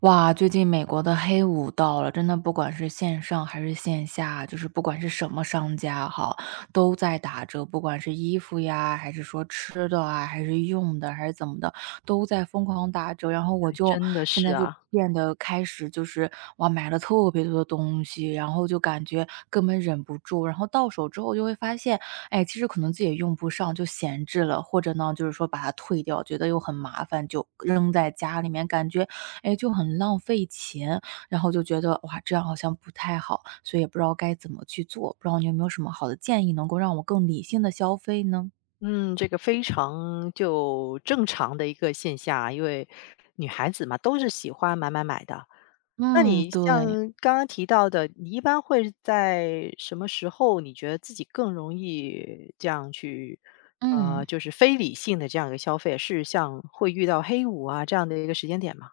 哇，最近美国的黑五到了，真的不管是线上还是线下，就是不管是什么商家哈，都在打折，不管是衣服呀，还是说吃的啊，还是用的，还是怎么的，都在疯狂打折。然后我就真的现是在就啊。变得开始就是哇，买了特别多的东西，然后就感觉根本忍不住，然后到手之后就会发现，哎，其实可能自己也用不上，就闲置了，或者呢，就是说把它退掉，觉得又很麻烦，就扔在家里面，感觉哎，就很浪费钱，然后就觉得哇，这样好像不太好，所以也不知道该怎么去做。不知道你有没有什么好的建议，能够让我更理性的消费呢？嗯，这个非常就正常的一个现象啊，因为女孩子嘛，都是喜欢买买买的。那嗯，你像对，刚刚提到的，你一般会在什么时候，你觉得自己更容易这样去，嗯。就是非理性的这样一个消费，是像会遇到黑五啊这样的一个时间点吗？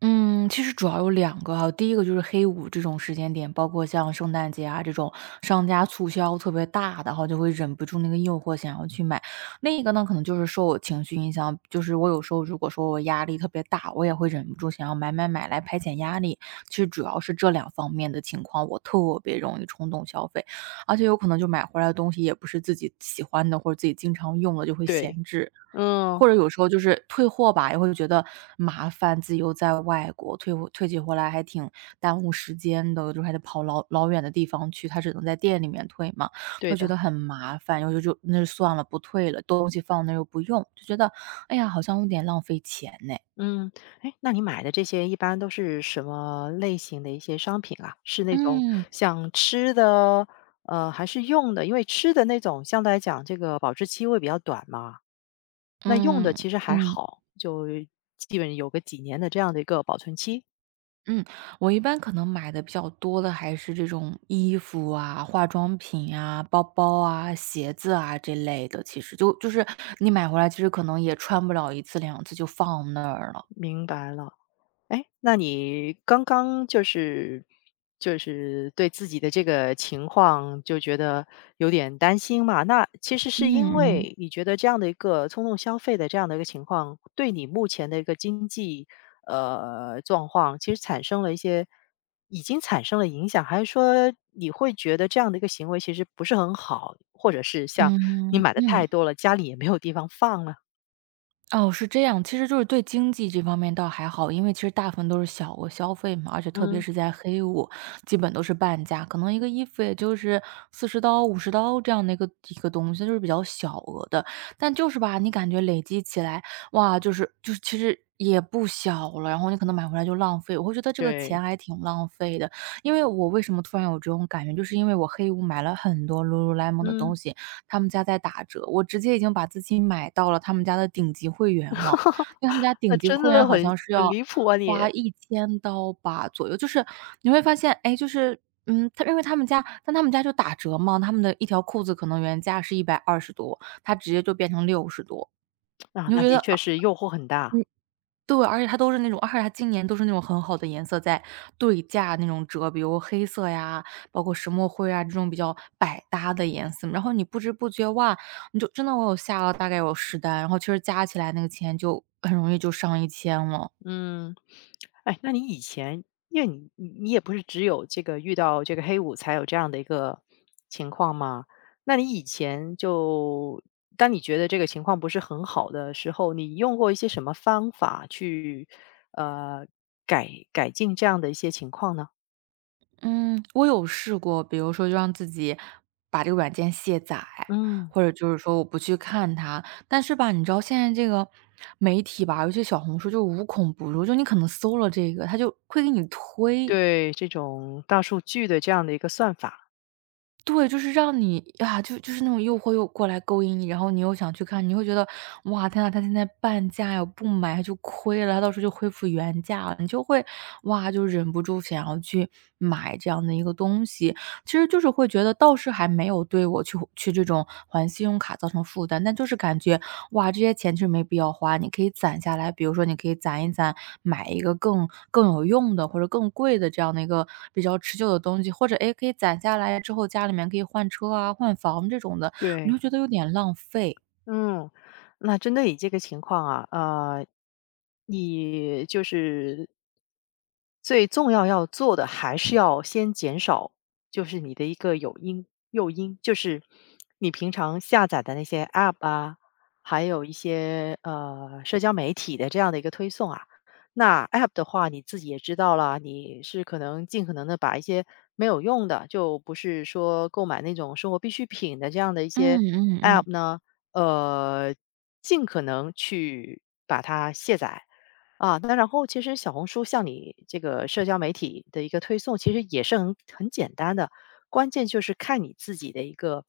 嗯，其实主要有两个哈，第一个就是黑五这种时间点，包括像圣诞节啊这种商家促销特别大的，然后就会忍不住那个诱惑想要去买。另一个呢，可能就是受我情绪影响，就是我有时候如果说我压力特别大，我也会忍不住想要买买买来排解压力。其实主要是这两方面的情况，我特别容易冲动消费，而且有可能就买回来的东西也不是自己喜欢的，或者自己经常用的，就会对。闲置。嗯。或者有时候就是退货吧，也会觉得麻烦，自己又在外国，退货退起回来还挺耽误时间的，就是还得跑老老远的地方去，他只能在店里面退嘛，对会觉的。得很麻烦，然后就那就算了，不退了，东西放那又不用，就觉得，哎呀，好像有点浪费钱呢。嗯。哎，那你买的这些一般都是什么类型的一些商品啊？是那种嗯，像吃的，还是用的？因为吃的那种相对来讲，这个保质期会比较短嘛。那用的嗯，其实还嗯。好，就基本有个几年的这样的一个保存期。嗯，我一般可能买的比较多的还是这种衣服啊、化妆品啊、包包啊、鞋子啊这类的。其实就是你买回来，其实可能也穿不了一次两次就放那儿了。明白了。哎，那你刚刚就是对自己的这个情况就觉得有点担心嘛？那其实嗯是因嗯为你觉得这样的一个冲动消费的这样的一个情况，对你目前的一个经济状况，其实产生了一些已经产生了影响，还是说你会觉得这样的一个行为其实不是很好，或者是像你嗯买的嗯。太多了，家里也没有地方放了？哦，是这样，其实就是对经济这方面倒还好，因为其实大部分都是小额消费嘛，而且特别嗯。是在黑五，基本都是半价，可能一个衣服也就是四十4五十刀这样的一个东西，就是比较小额的。但就是吧，你感觉累积起来，哇，就是其实也不小了，然后你可能买回来就浪费，我会觉得这个钱对。还挺浪费的。因为我为什么突然有这种感觉，就是因为我黑五买了很多 Lululemon 的嗯。东西，他们家在打折，我直接已经把自己买到了他们家的顶级会员了。因为他们家那顶级真会的员好很像是很要离谱啊你！花1000刀吧左右，就是你会发现，哎，就是嗯，他因为他们家但他们家就打折嘛，他们的一条裤子可能原价是120多，它直接就变成60多，啊，你就那觉的得确是诱惑很大。对，而且它都是那种而且它今年都是那种很好的颜色在对价那种折，比如黑色呀，包括石墨灰啊，这种比较百搭的颜色。然后你不知不觉，哇，你就真的我有下了大概有10单，然后其实加起来那个钱就很容易就上一千了。嗯。哎，那你以前，因为你也不是只有这个遇到这个黑五才有这样的一个情况嘛？那你以前就当你觉得这个情况不是很好的时候，你用过一些什么方法去呃改改进这样的一些情况呢？嗯，我有试过，比如说就让自己把这个软件卸载，嗯。或者就是说我不去看它。但是吧，你知道现在这个媒体吧，尤其小红书就无孔不入，就你可能搜了这个，它就会给你推。对，这种大数据的这样的一个算法。对，就是让你啊，就是那种诱惑又过来勾引你，然后你又想去看，你会觉得，哇，天呐，他现在半价呀，不买就亏了，他到时候就恢复原价了，你就会，哇，就忍不住想要去买这样的一个东西。其实就是会觉得倒是还没有对我去这种还信用卡造成负担，但就是感觉，哇，这些钱其实没必要花，你可以攒下来，比如说你可以攒一攒，买一个更有用的或者更贵的这样的一个比较持久的东西，或者诶，可以攒下来之后家里面可以换车啊、换房这种的，你会对。觉得有点浪费。嗯，那针对你这个情况啊，你就是最重要要做的，还是要先减少，就是你的一个诱因，就是你平常下载的那些 App 啊，还有一些社交媒体的这样的一个推送啊。那 App 的话，你自己也知道啦，你是可能尽可能的把一些没有用的，就不是说购买那种生活必需品的这样的一些 嗯嗯嗯，App 呢，呃，尽可能去把它卸载。啊，那然后其实小红书像你这个社交媒体的一个推送，其实也是很很简单的，关键就是看你自己的一个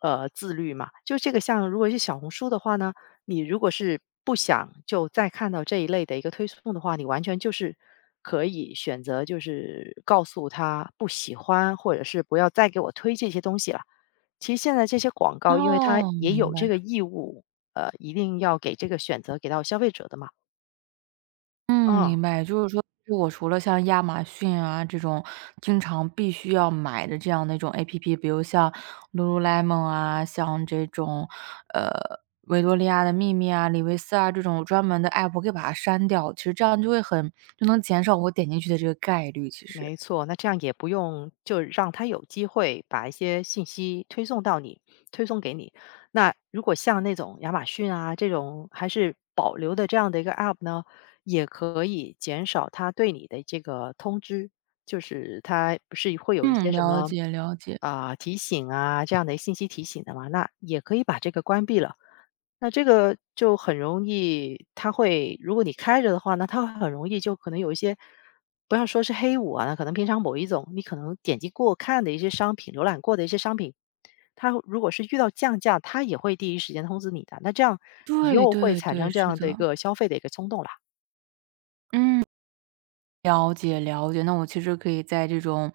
自律嘛。就这个像如果是小红书的话呢，你如果是不想就再看到这一类的一个推送的话，你完全就是可以选择就是告诉他不喜欢，或者是不要再给我推这些东西了。其实现在这些广告，因为它哦，也明有白。这个义务，一定要给这个选择给到消费者的嘛。嗯，嗯。明白。就是说，我除了像亚马逊啊这种经常必须要买的这样的一种 APP，比如像 Lululemon 啊，像这种，呃，维多利亚的秘密啊、李维斯啊这种专门的 app，我可以把它删掉。其实这样就会很就能减少我点进去的这个概率，其实。没错，那这样也不用就让他有机会把一些信息推送到你，推送给你。那如果像那种亚马逊啊这种还是保留的这样的一个 App 呢，也可以减少他对你的这个通知，就是他不是会有一些嗯，什了么解了解。啊、提醒啊这样的信息提醒的嘛，那也可以把这个关闭了。那这个就很容易，它会如果你开着的话那它会很容易就可能有一些，不要说是黑五啊，那可能平常某一种你可能点击过看的一些商品，浏览过的一些商品，它如果是遇到降价，它也会第一时间通知你的。那这样你对又会对产对，生这是样的，的一个消费的一个冲动了。嗯。了解了解，那我其实可以在这种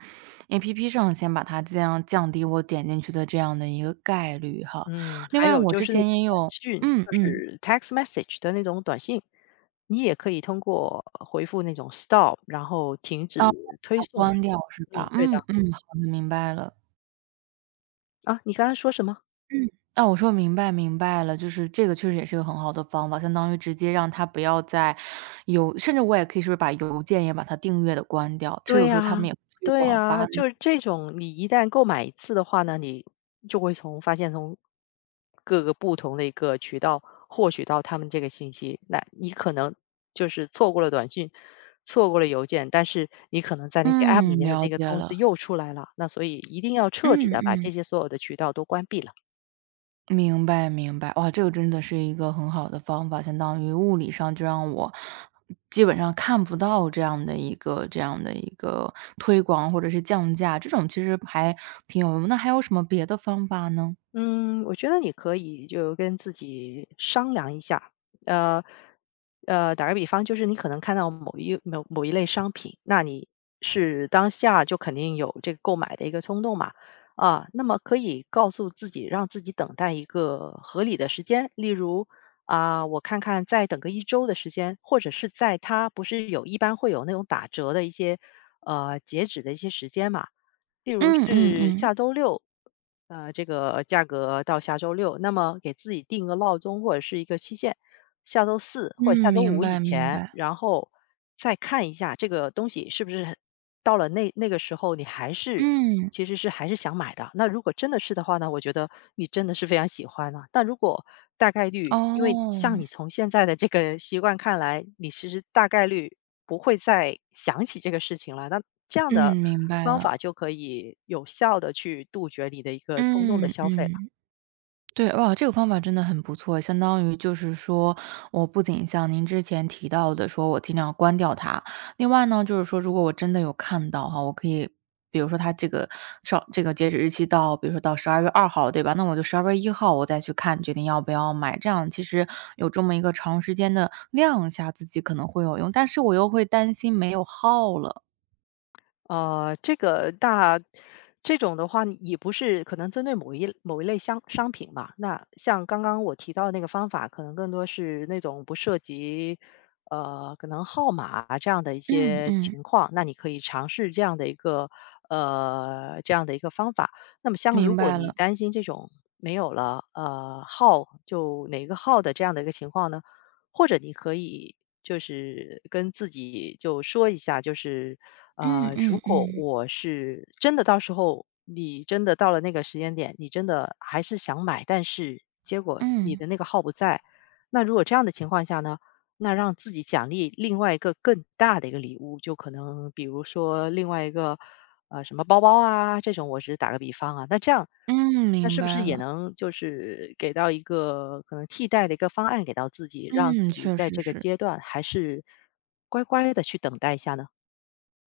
APP 上先把它尽量降低我点进去的这样的一个概率哈。嗯，另还外有我就之是前也短有讯，嗯就嗯，是 text message 的那种短信，你也可以通过回复那种 stop，然后停止啊，把推它送。关掉是嗯，吧？对嗯的。嗯，好的，明白了。啊，你刚刚说什么？嗯，那我说明白明白了，就是这个确实也是个很好的方法，相当于直接让他不要再有甚至我也可以是不是把邮件也把它订阅的关掉，其实对有时候他们呀，也会推对广发呀，那就个是这种，你一旦购买一次的话呢，你就会从发现从各个不同的一个渠道获取到他们这个信息。那你可能就是错过了短信，错过了邮件，但是你可能在那些 App 里嗯，面的了那个解通知了，又出来了，那所以一定要彻底嗯的把嗯。这些所有的渠道都关闭了。明白明白，哇，这个真的是一个很好的方法，相当于物理上就让我基本上看不到这样的一个推广或者是降价，这种其实还挺有用。那还有什么别的方法呢？嗯，我觉得你可以就跟自己商量一下，呃，打个比方，就是你可能看到某一类商品，那你是当下就肯定有这个购买的一个冲动嘛。啊，那么可以告诉自己，让自己等待一个合理的时间，例如啊，我看看再等个一周的时间，或者是在它不是有一般会有那种打折的一些截止的一些时间嘛。例如嗯嗯是嗯，下周六，这个价格到下周六，那么给自己定个闹钟或者是一个期限，下周四嗯，或者下周明五以白明前，白，然后再看一下这个东西是不是很到了那那个时候你还是嗯，其实是还是想买的。那如果真的是的话呢，我觉得你真的是非常喜欢了、但如果大概率，因为哦，像你从现在的这个习惯看来，你其实大概率不会再想起这个事情了。那这样嗯，的明白方了，法就可以有效的去杜绝你的一个冲动的嗯消费了。嗯。对，哇，这个方法真的很不错，相当于就是说，我不仅像您之前提到的说我尽量关掉它，另外呢，就是说如果我真的有看到哈，我可以比如说它这个上这个截止日期到，比如说到12月2号，对吧？那我就12月1号我再去看，决定要不要买，这样其实有这么一个长时间的量一下自己可能会有用，但是我又会担心没有号了。这个大，这种的话，也不是可能针对某一类商品吧。那像刚刚我提到的那个方法，可能更多是那种不涉及可能号码啊这样的一嗯些嗯，情况，那你可以尝试这样的一个方法。那么像如明果白你了。担心这种没有了号就哪个号的这样的一个情况呢？或者你可以就是跟自己就说一下，就是嗯如嗯果嗯，我是真的到时候你真的到了那个时间点，你真的还是想买，但是结果你嗯，的那个号不在，那如果这样的情况下呢，那让自己奖励另外一个更大的一个礼物，就可能比如说另外一个什么包包啊这种，我只是打个比方啊，那这样。嗯，那明是不是白也了。能就是给到一个可能替代的一个方案给到自己，让嗯，自己确在实这个是。阶段还是乖乖的去等待一下呢？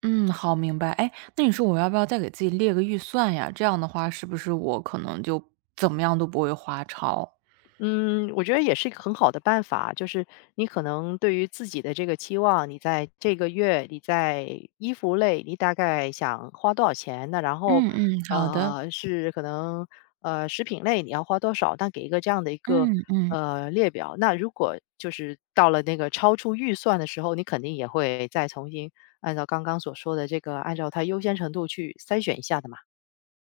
嗯，好，明白。哎，那你说我要不要再给自己列个预算呀？这样的话是不是我可能就怎么样都不会花超？嗯，我觉得也是一个很好的办法啊，就是你可能对于自己的这个期望，你在这个月你在衣服类，你大概想花多少钱？那然后，嗯嗯，好的。呃，是可能呃食品类你要花多少？但给一个这样的一个嗯嗯。列表。那如果就是到了那个超出预算的时候，你肯定也会再重新按照刚刚所说的这个，按照它优先程度去筛选一下的嘛。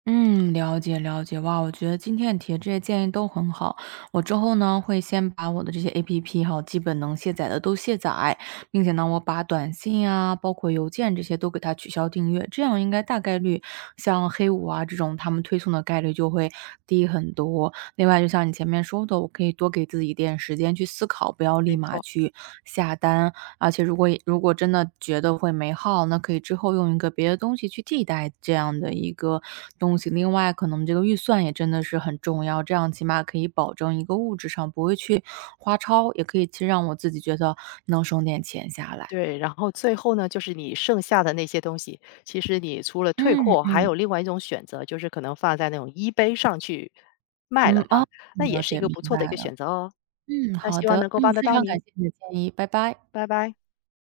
嗯，了解了解。哇，我觉得今天你提的这些建议都很好。我之后呢，会先把我的这些 APP 还有基本能卸载的都卸载，并且呢，我把短信啊，包括邮件这些都给它取消订阅，这样应该大概率像黑五啊这种他们推送的概率就会低很多。另外，就像你前面说的，我可以多给自己一点时间去思考，不要立没马错。去下单。而且如果真的觉得会没号，那可以之后用一个别的东西去替代这样的一个东西。另外，可能这个预算也真的是很重要，这样起码可以保证一个物质上不会去花超，也可以去让我自己觉得能省点钱下来。对，然后最后呢，就是你剩下的那些东西，其实你除了退嗯货，还嗯有另外一种选择，就是可能放在那种衣 b 上去卖嗯，了它，啊，那也了是一解个明不错白的一个了。选择哦。嗯，那好希望能的，够嗯，帮得非到常感您。谢你的建议，拜拜。拜拜。